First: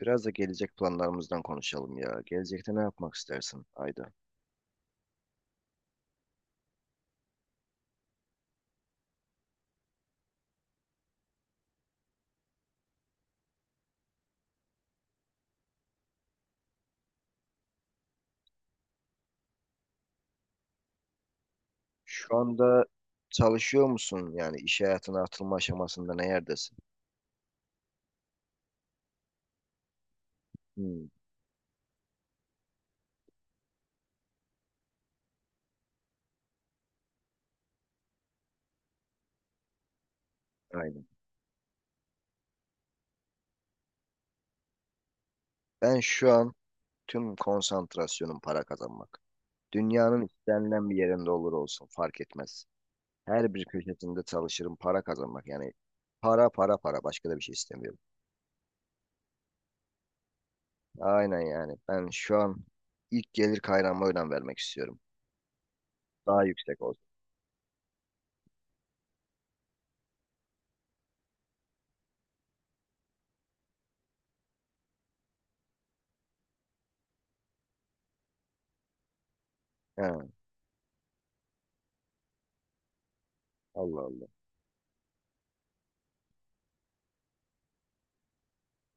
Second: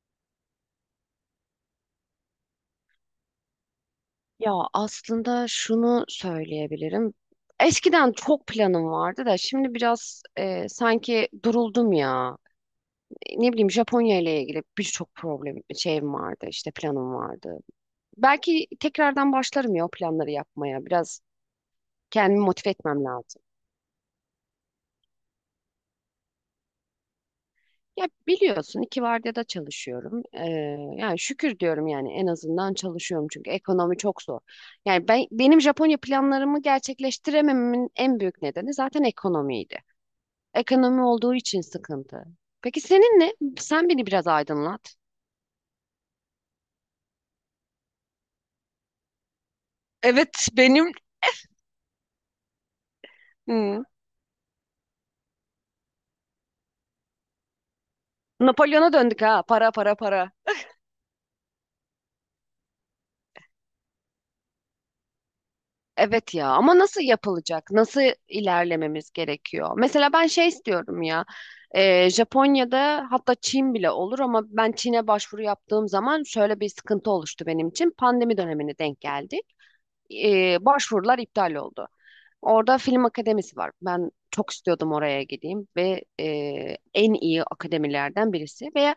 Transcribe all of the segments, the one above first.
Biraz da gelecek planlarımızdan konuşalım ya. Gelecekte ne yapmak istersin Ayda? Ya aslında şunu söyleyebilirim. Eskiden çok planım vardı da şimdi biraz sanki duruldum ya. Ne bileyim Japonya ile ilgili birçok problem şeyim vardı işte planım vardı. Belki tekrardan başlarım ya o planları yapmaya. Biraz Şu kendimi motive anda etmem lazım. çalışıyor musun? Yani iş hayatına atılma aşamasında ne yerdesin? Ya biliyorsun iki vardiyada çalışıyorum. Hmm, Yani şükür diyorum yani en azından çalışıyorum çünkü ekonomi çok zor. Yani benim Japonya planlarımı gerçekleştirememin en büyük nedeni zaten ekonomiydi. Ekonomi aynen. olduğu için sıkıntı. Peki senin ne? Sen beni biraz aydınlat. Ben şu an tüm konsantrasyonum para kazanmak. Dünyanın Evet istenilen benim. bir yerinde olur olsun fark etmez. Her bir Hmm. köşesinde çalışırım para kazanmak. Yani para para para başka da bir şey istemiyorum. Napolyon'a döndük ha. Para para para. Aynen yani. Ben şu an ilk gelir kaynağıma önem vermek istiyorum. Evet Daha ya ama yüksek nasıl olsun. yapılacak? Nasıl ilerlememiz gerekiyor? Mesela ben şey istiyorum ya. Japonya'da hatta Çin bile olur ama ben Çin'e başvuru yaptığım zaman şöyle bir sıkıntı oluştu benim için. Pandemi dönemine denk geldi. He, Başvurular iptal oldu. Orada film akademisi var. Allah Ben Allah. çok istiyordum oraya gideyim ve en iyi akademilerden birisi ve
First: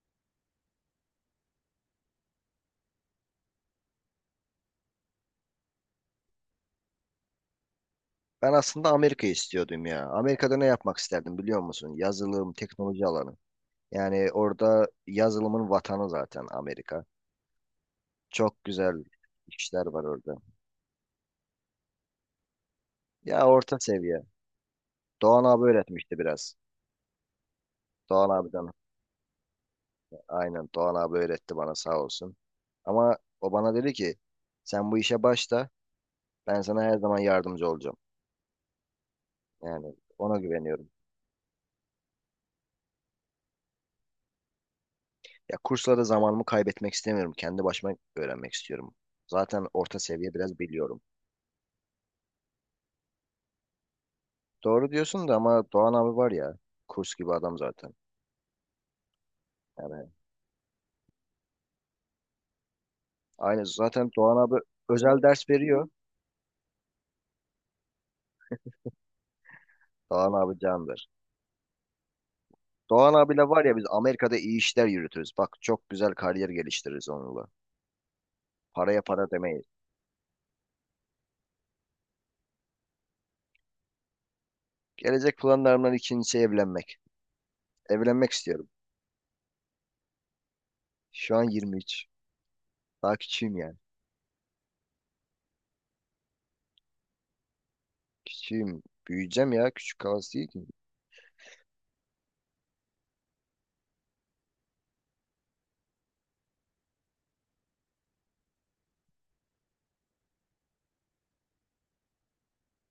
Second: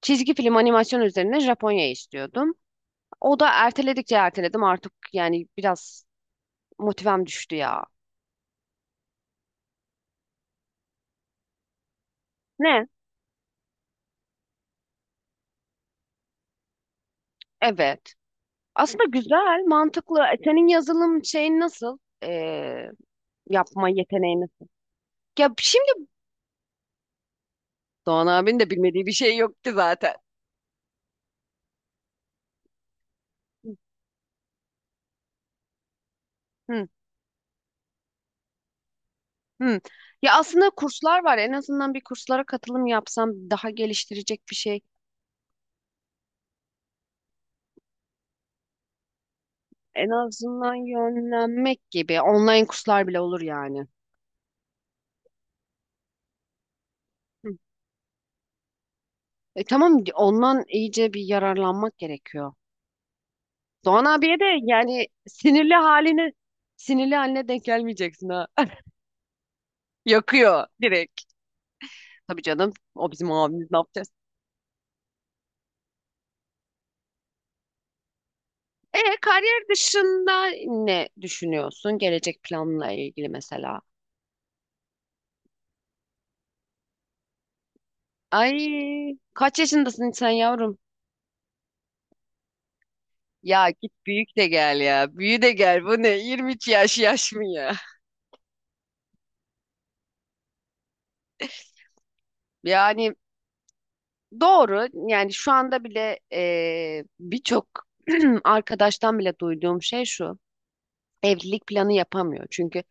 çizgi film animasyon üzerine Japonya istiyordum. O da erteledikçe erteledim artık yani biraz motivem düştü ya. Ben aslında Amerika'yı istiyordum ya. Amerika'da ne yapmak isterdim biliyor musun? Yazılım, Ne? teknoloji alanı. Yani orada yazılımın vatanı zaten Amerika. Evet. Çok Aslında güzel güzel, işler var mantıklı. orada. E, senin yazılım şeyin nasıl? E, Ya orta yapma seviye. yeteneği nasıl? Doğan Ya abi şimdi öğretmişti biraz. Doğan Doğan abinin abiden de bilmediği bir şey yok ki zaten. aynen Doğan abi öğretti bana sağ olsun. Ama o bana dedi ki sen bu işe başla ben sana Hı. her zaman yardımcı olacağım. Hı. Yani ona Ya aslında güveniyorum. kurslar var. En azından bir kurslara katılım yapsam daha geliştirecek bir şey. Ya kurslara zamanımı kaybetmek istemiyorum. Kendi başıma öğrenmek istiyorum. Zaten orta En seviye biraz azından biliyorum. yönlenmek gibi. Online kurslar bile olur yani. Doğru diyorsun da ama Doğan abi var ya kurs gibi Hı. adam zaten. E tamam, Yani ondan iyice bir yararlanmak gerekiyor. aynı Doğan zaten Doğan abiye de abi yani özel ders veriyor. Sinirli haline denk gelmeyeceksin ha. Doğan abi Yakıyor candır. direkt. Tabii canım, o Doğan bizim abiyle var abimiz, ya ne biz yapacağız? Amerika'da iyi işler yürütürüz. Bak çok güzel kariyer geliştiririz onunla. E Paraya para demeyiz. kariyer dışında ne düşünüyorsun gelecek planla ilgili mesela? Gelecek planlarımdan ikincisi evlenmek. Evlenmek istiyorum. Ay, kaç yaşındasın sen yavrum? Şu an 23. Daha küçüğüm Ya yani. git büyük de gel ya. Büyü de gel. Bu ne? 22 yaş mı ya? Küçüğüm. Büyüyeceğim ya. Küçük kalası değil ki. Yani doğru. Yani şu anda bile birçok arkadaştan bile duyduğum şey şu. Evlilik planı yapamıyor. Çünkü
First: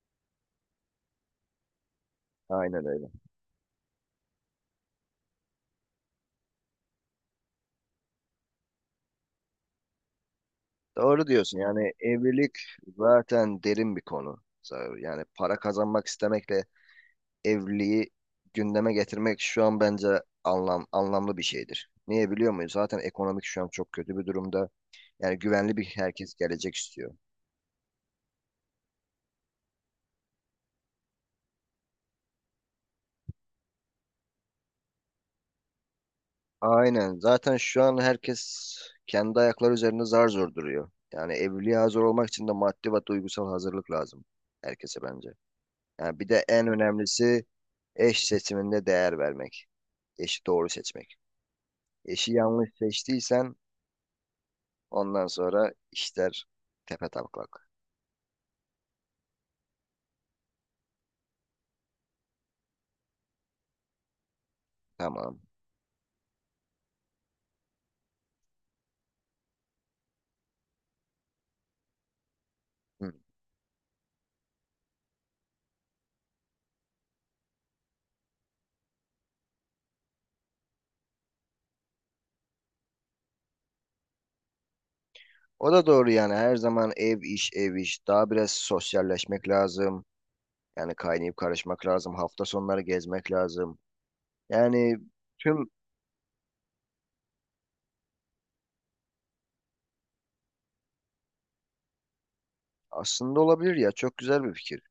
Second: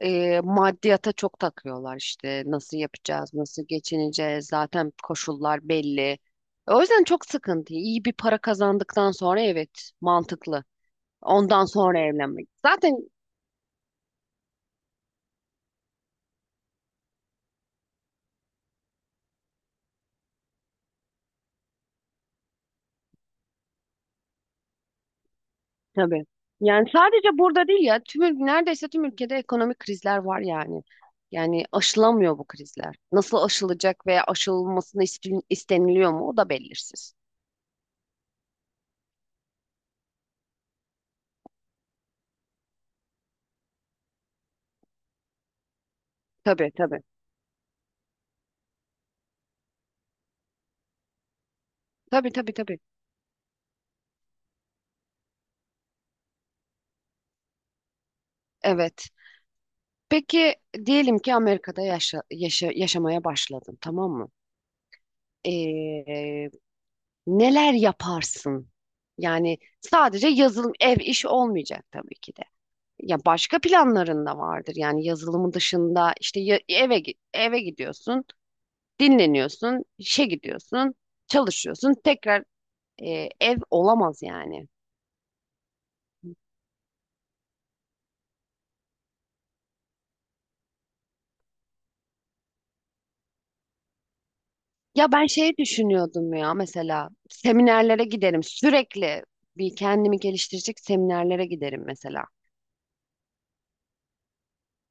maddiyata çok takıyorlar işte. Nasıl Aynen öyle. yapacağız? Nasıl geçineceğiz? Zaten koşullar belli. O yüzden çok sıkıntı. İyi bir para kazandıktan sonra, evet, mantıklı. Doğru diyorsun. Ondan Yani sonra evlenmek. evlilik Zaten. zaten derin bir konu. Yani para kazanmak istemekle evliliği gündeme getirmek şu an bence anlamlı bir şeydir. Niye biliyor muyuz? Zaten ekonomik şu an çok kötü bir durumda. Yani güvenli bir Tabii. herkes gelecek Yani istiyor. sadece burada değil ya, tüm neredeyse tüm ülkede ekonomik krizler var yani. Yani aşılamıyor bu krizler. Nasıl aşılacak veya isteniliyor mu, o da belirsiz. Aynen. Zaten şu an herkes kendi ayakları üzerinde zar zor duruyor. Yani evliliğe hazır olmak için de maddi ve duygusal hazırlık lazım herkese bence. Yani bir de en Tabii, tabii. önemlisi eş seçiminde değer vermek. Eşi doğru seçmek. Tabii, Eşi tabii, yanlış tabii. seçtiysen ondan sonra işler tepe taklak. Evet. Peki diyelim ki Amerika'da yaşamaya başladın, tamam mı? Tamam. Ee, neler yaparsın? Yani sadece yazılım, ev işi olmayacak tabii ki de. Hı. Ya başka planların da vardır. Yani yazılımın dışında işte eve gidiyorsun, dinleniyorsun, işe gidiyorsun, çalışıyorsun. Tekrar ev olamaz yani. O da doğru yani her zaman ev iş ev iş daha biraz sosyalleşmek lazım. Yani kaynayıp karışmak lazım. Hafta sonları gezmek lazım. Yani Ya ben şey tüm düşünüyordum ya, mesela seminerlere giderim sürekli, bir kendimi geliştirecek seminerlere giderim mesela. aslında olabilir ya çok güzel bir fikir.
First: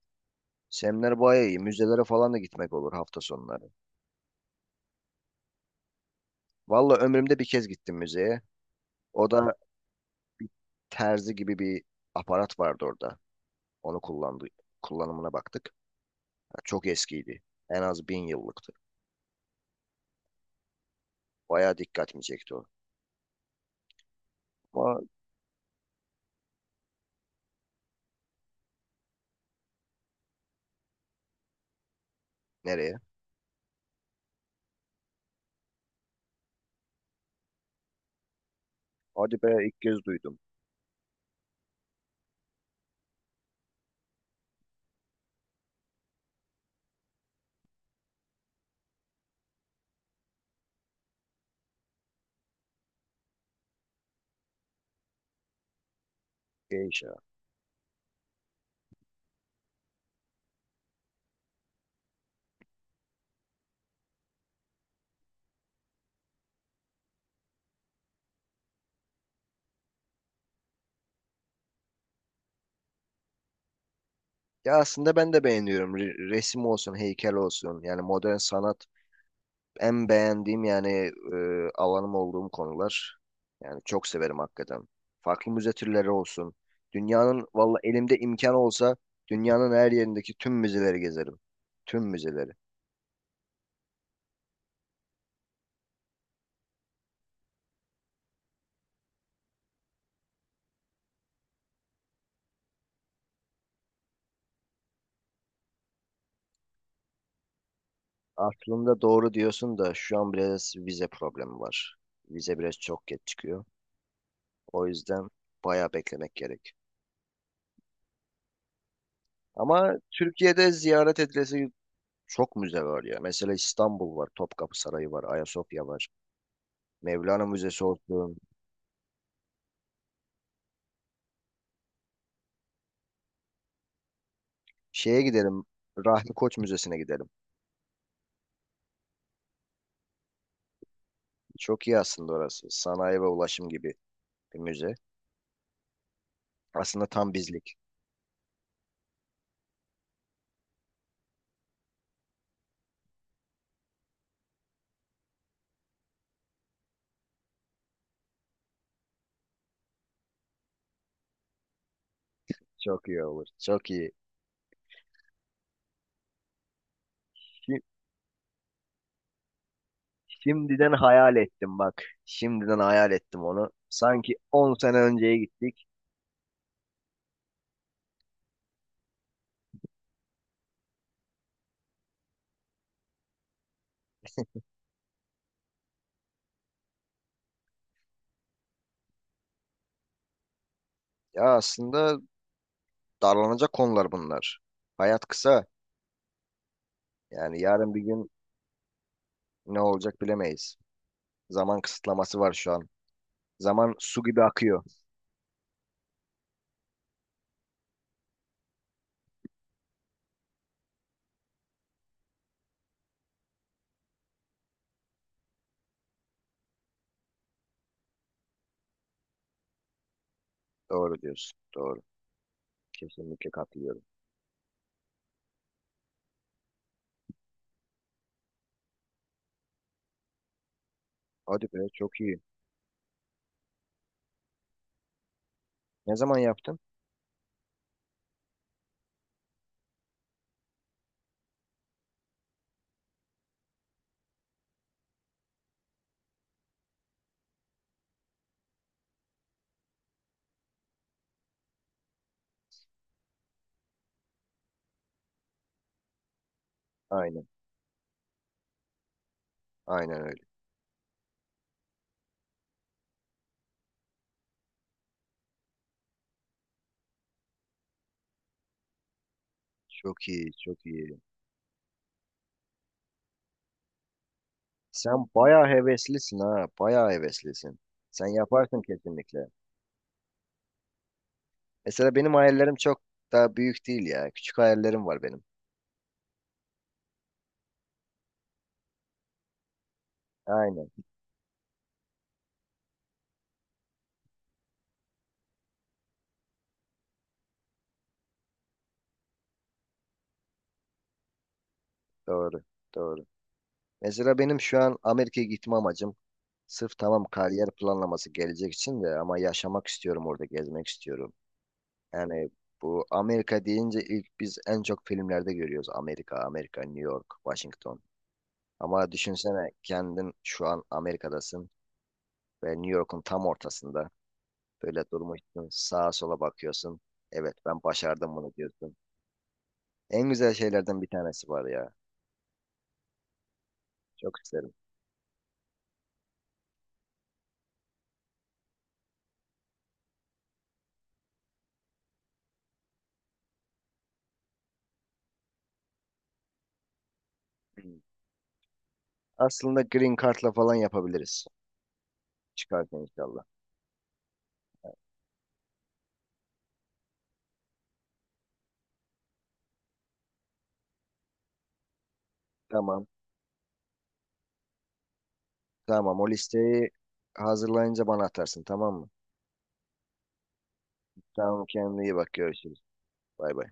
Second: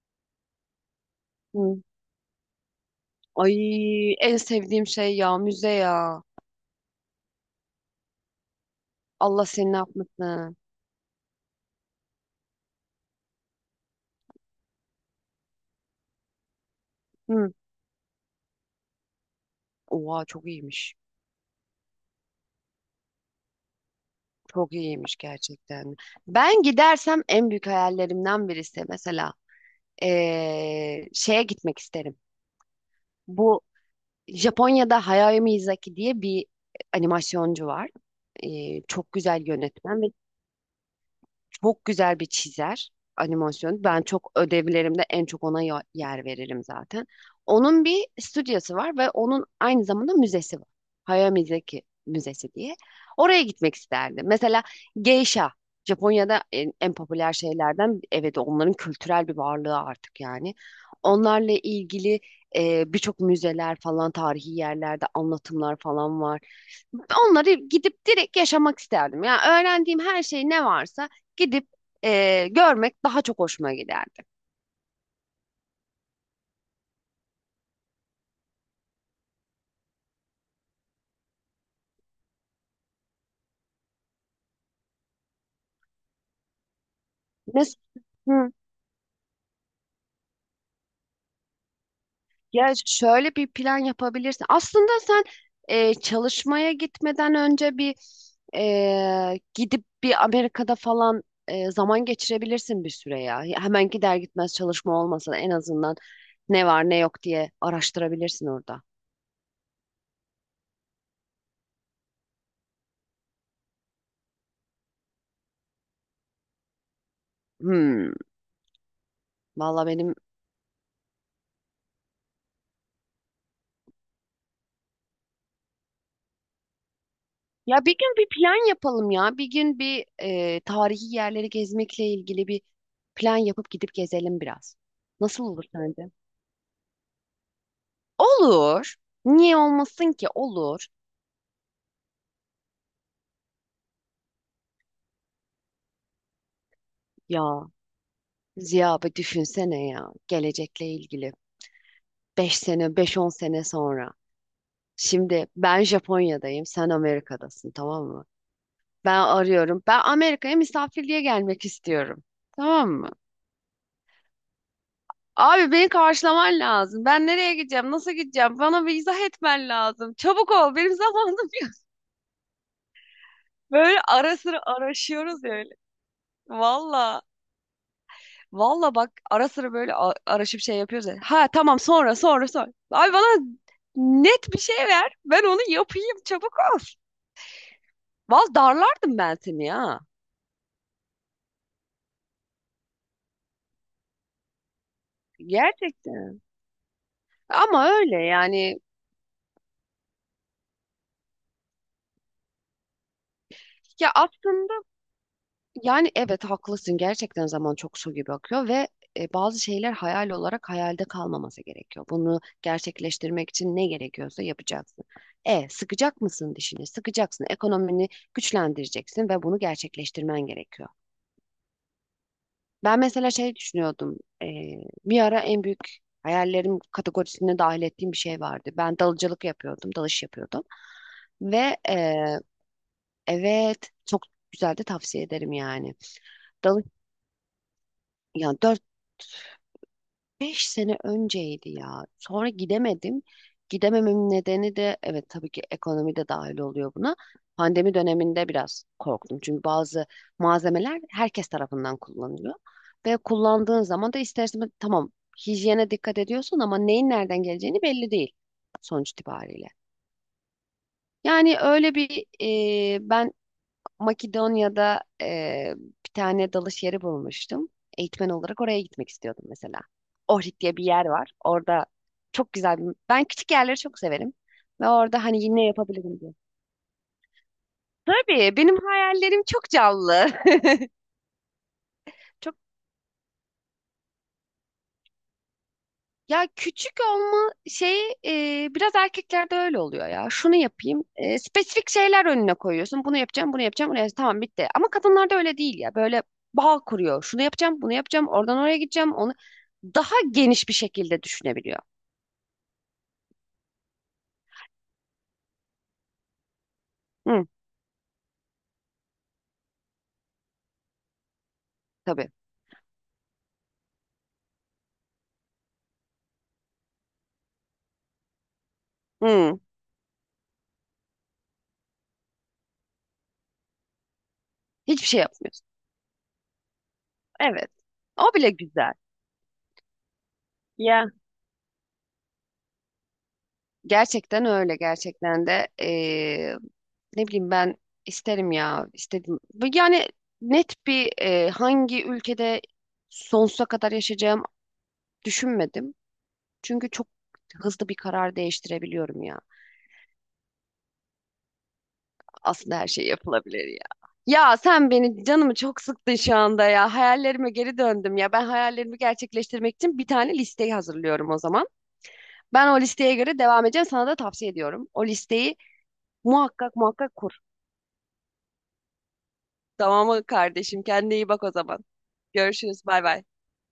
Semler bayağı iyi. Hı. Müzelere falan da gitmek olur hafta Ay, sonları. en sevdiğim şey ya müze ya. Valla ömrümde bir kez gittim müzeye. O Allah da seni ne bir yapmasın. terzi gibi bir aparat vardı orada. Onu kullandı, kullanımına baktık. Ya çok eskiydi. Hı. En az 1000 yıllıktı. Oha, çok iyiymiş. Bayağı dikkatimi çekti o. Çok Ama iyiymiş gerçekten. Ben gidersem en büyük hayallerimden birisi mesela şeye gitmek isterim. nereye? Bu Japonya'da Hayao Miyazaki diye bir animasyoncu var. Çok Hadi güzel be ilk kez yönetmen ve duydum. çok güzel bir çizer, animasyon. Ben çok ödevlerimde en çok ona yer veririm zaten. Onun bir stüdyosu var ve onun aynı zamanda müzesi var. Hayao Mizeki Müzesi diye. Oraya gitmek isterdim. Mesela geisha. Japonya'da İyi en iş. popüler şeylerden, evet, onların kültürel bir varlığı artık yani. Onlarla ilgili birçok müzeler falan, tarihi yerlerde anlatımlar falan var. Onları gidip direkt yaşamak isterdim. Yani öğrendiğim her şey ne varsa gidip görmek daha çok hoşuma giderdi. Ya aslında ben de beğeniyorum. Resim olsun, heykel olsun. Yani modern sanat en beğendiğim yani e, alanım olduğum konular. Yani çok severim hakikaten. Farklı müze türleri olsun. Dünyanın Mes valla elimde Hı. imkan olsa dünyanın her yerindeki tüm müzeleri gezerim. Tüm müzeleri. Ya şöyle bir plan yapabilirsin. Aslında sen çalışmaya gitmeden önce bir gidip bir Amerika'da falan zaman geçirebilirsin bir süre ya. Ya hemen gider gitmez çalışma olmasa da en azından ne var ne yok diye araştırabilirsin orada. Aslında doğru diyorsun da şu an biraz vize problemi var. Vize biraz çok geç çıkıyor. O yüzden bayağı beklemek gerek. Hmm. Valla Ama benim. Türkiye'de ziyaret edilesi çok müze var ya. Mesela İstanbul var, Topkapı Sarayı var, Ayasofya var. Mevlana Ya Müzesi bir gün bir olsun. plan yapalım ya. Bir gün bir tarihi yerleri gezmekle ilgili bir plan yapıp gidip gezelim biraz. Şeye Nasıl olur gidelim, sence? Rahmi Koç Müzesi'ne gidelim. Olur. Niye olmasın ki? Olur. Çok iyi aslında orası. Sanayi ve ulaşım gibi bir müze. Aslında tam Ya bizlik. Ziya, bir düşünsene ya. Gelecekle ilgili. 5 sene, 5-10 sene sonra. Şimdi ben Japonya'dayım, sen Amerika'dasın, tamam mı? Ben arıyorum. Ben Amerika'ya misafirliğe gelmek istiyorum. Tamam. Çok iyi olur. Çok iyi. Abi, beni karşılaman lazım. Ben nereye Şi- gideceğim? Nasıl gideceğim? Bana bir izah etmen lazım. Çabuk ol. Şimdiden Benim hayal zamanım yok. ettim bak. Şimdiden hayal ettim onu. Böyle Sanki ara sıra 10 sene önceye araşıyoruz ya öyle. gittik. Valla. Valla bak, ara sıra böyle araşıp şey yapıyoruz ya. Ha tamam, sonra sonra sonra. Abi bana net bir şey ver. Ben onu yapayım. Çabuk ol. Valla darlardım ben seni ya. Ya aslında darlanacak konular bunlar. Hayat kısa. Gerçekten. Yani Ama yarın bir öyle gün yani. ne olacak bilemeyiz. Zaman kısıtlaması var şu an. Zaman Ya su gibi aslında, akıyor. yani evet, haklısın, gerçekten zaman çok su gibi akıyor ve bazı şeyler hayal olarak hayalde kalmaması gerekiyor. Bunu gerçekleştirmek için ne gerekiyorsa yapacaksın. E sıkacak mısın dişini? Sıkacaksın. Ekonomini güçlendireceksin ve bunu gerçekleştirmen gerekiyor. Doğru diyorsun. Doğru. Ben mesela Kesinlikle şey katılıyorum. düşünüyordum. Bir ara en büyük hayallerim kategorisine dahil ettiğim bir şey vardı. Ben dalıcılık yapıyordum, dalış yapıyordum Hadi ve be çok iyi. evet, çok güzel de, tavsiye ederim yani. Ne zaman yaptın? Dalı Yani 4-5 sene önceydi ya. Sonra gidemedim. Gidemememin nedeni de evet tabii ki ekonomi de dahil oluyor buna. Pandemi döneminde biraz korktum. Çünkü bazı malzemeler herkes tarafından kullanılıyor. Ve kullandığın zaman da ister istemez tamam hijyene dikkat ediyorsun ama neyin nereden Aynen. geleceğini belli değil sonuç itibariyle. Aynen öyle. Yani öyle bir e, ben Makedonya'da bir tane dalış yeri bulmuştum. Eğitmen olarak oraya gitmek istiyordum mesela. Çok iyi. Ohrid diye bir Çok yer iyi. var. Orada çok güzel bir... Ben küçük yerleri çok severim. Ve orada Sen hani yine bayağı yapabilirim diye. heveslisin ha. Bayağı heveslisin. Sen Tabii benim yaparsın kesinlikle. hayallerim çok canlı. Mesela benim hayallerim çok daha büyük değil ya. Küçük hayallerim var benim. Ya küçük olma şeyi biraz erkeklerde öyle oluyor ya. Şunu Aynen. yapayım. E, spesifik şeyler önüne koyuyorsun. Bunu yapacağım, bunu yapacağım, bunu yapacağım. Tamam, bitti. Ama kadınlarda öyle değil ya. Böyle bağ kuruyor. Şunu yapacağım, bunu yapacağım. Oradan oraya gideceğim. Onu daha geniş bir şekilde düşünebiliyor. Doğru. Doğru. Mesela benim şu an Amerika'ya gitme amacım sırf tamam Hı, kariyer planlaması gelecek için de ama yaşamak istiyorum orada gezmek istiyorum. tabii. Yani bu Amerika deyince ilk biz en çok filmlerde görüyoruz. Amerika, Amerika, New York, Washington. Ama Hı, düşünsene kendin şu an Amerika'dasın ve New York'un tam ortasında. Böyle hiçbir şey yapmıyorsun. durmuşsun, sağa sola bakıyorsun. Evet Evet. ben O başardım bile bunu güzel. diyorsun. En güzel şeylerden Ya. bir tanesi var ya. Çok Gerçekten isterim. öyle, gerçekten de. Ne bileyim ben, isterim ya, istedim. Bu yani net bir, hangi ülkede sonsuza kadar yaşayacağım düşünmedim. Çünkü çok hızlı bir Hmm. karar değiştirebiliyorum ya. Aslında Green Card'la falan yapabiliriz. Aslında her Çıkarken şey inşallah. yapılabilir ya. Ya sen beni, canımı çok sıktın şu anda ya. Hayallerime geri döndüm ya. Ben hayallerimi gerçekleştirmek için bir tane listeyi hazırlıyorum o zaman. Ben o Tamam. listeye göre devam edeceğim. Sana da tavsiye ediyorum. O listeyi Tamam o muhakkak listeyi muhakkak kur. hazırlayınca bana atarsın tamam mı? Tamam mı kardeşim? Kendine iyi bak o Tamam zaman. kendine iyi bak görüşürüz. Görüşürüz. Bay bay. Bay bay.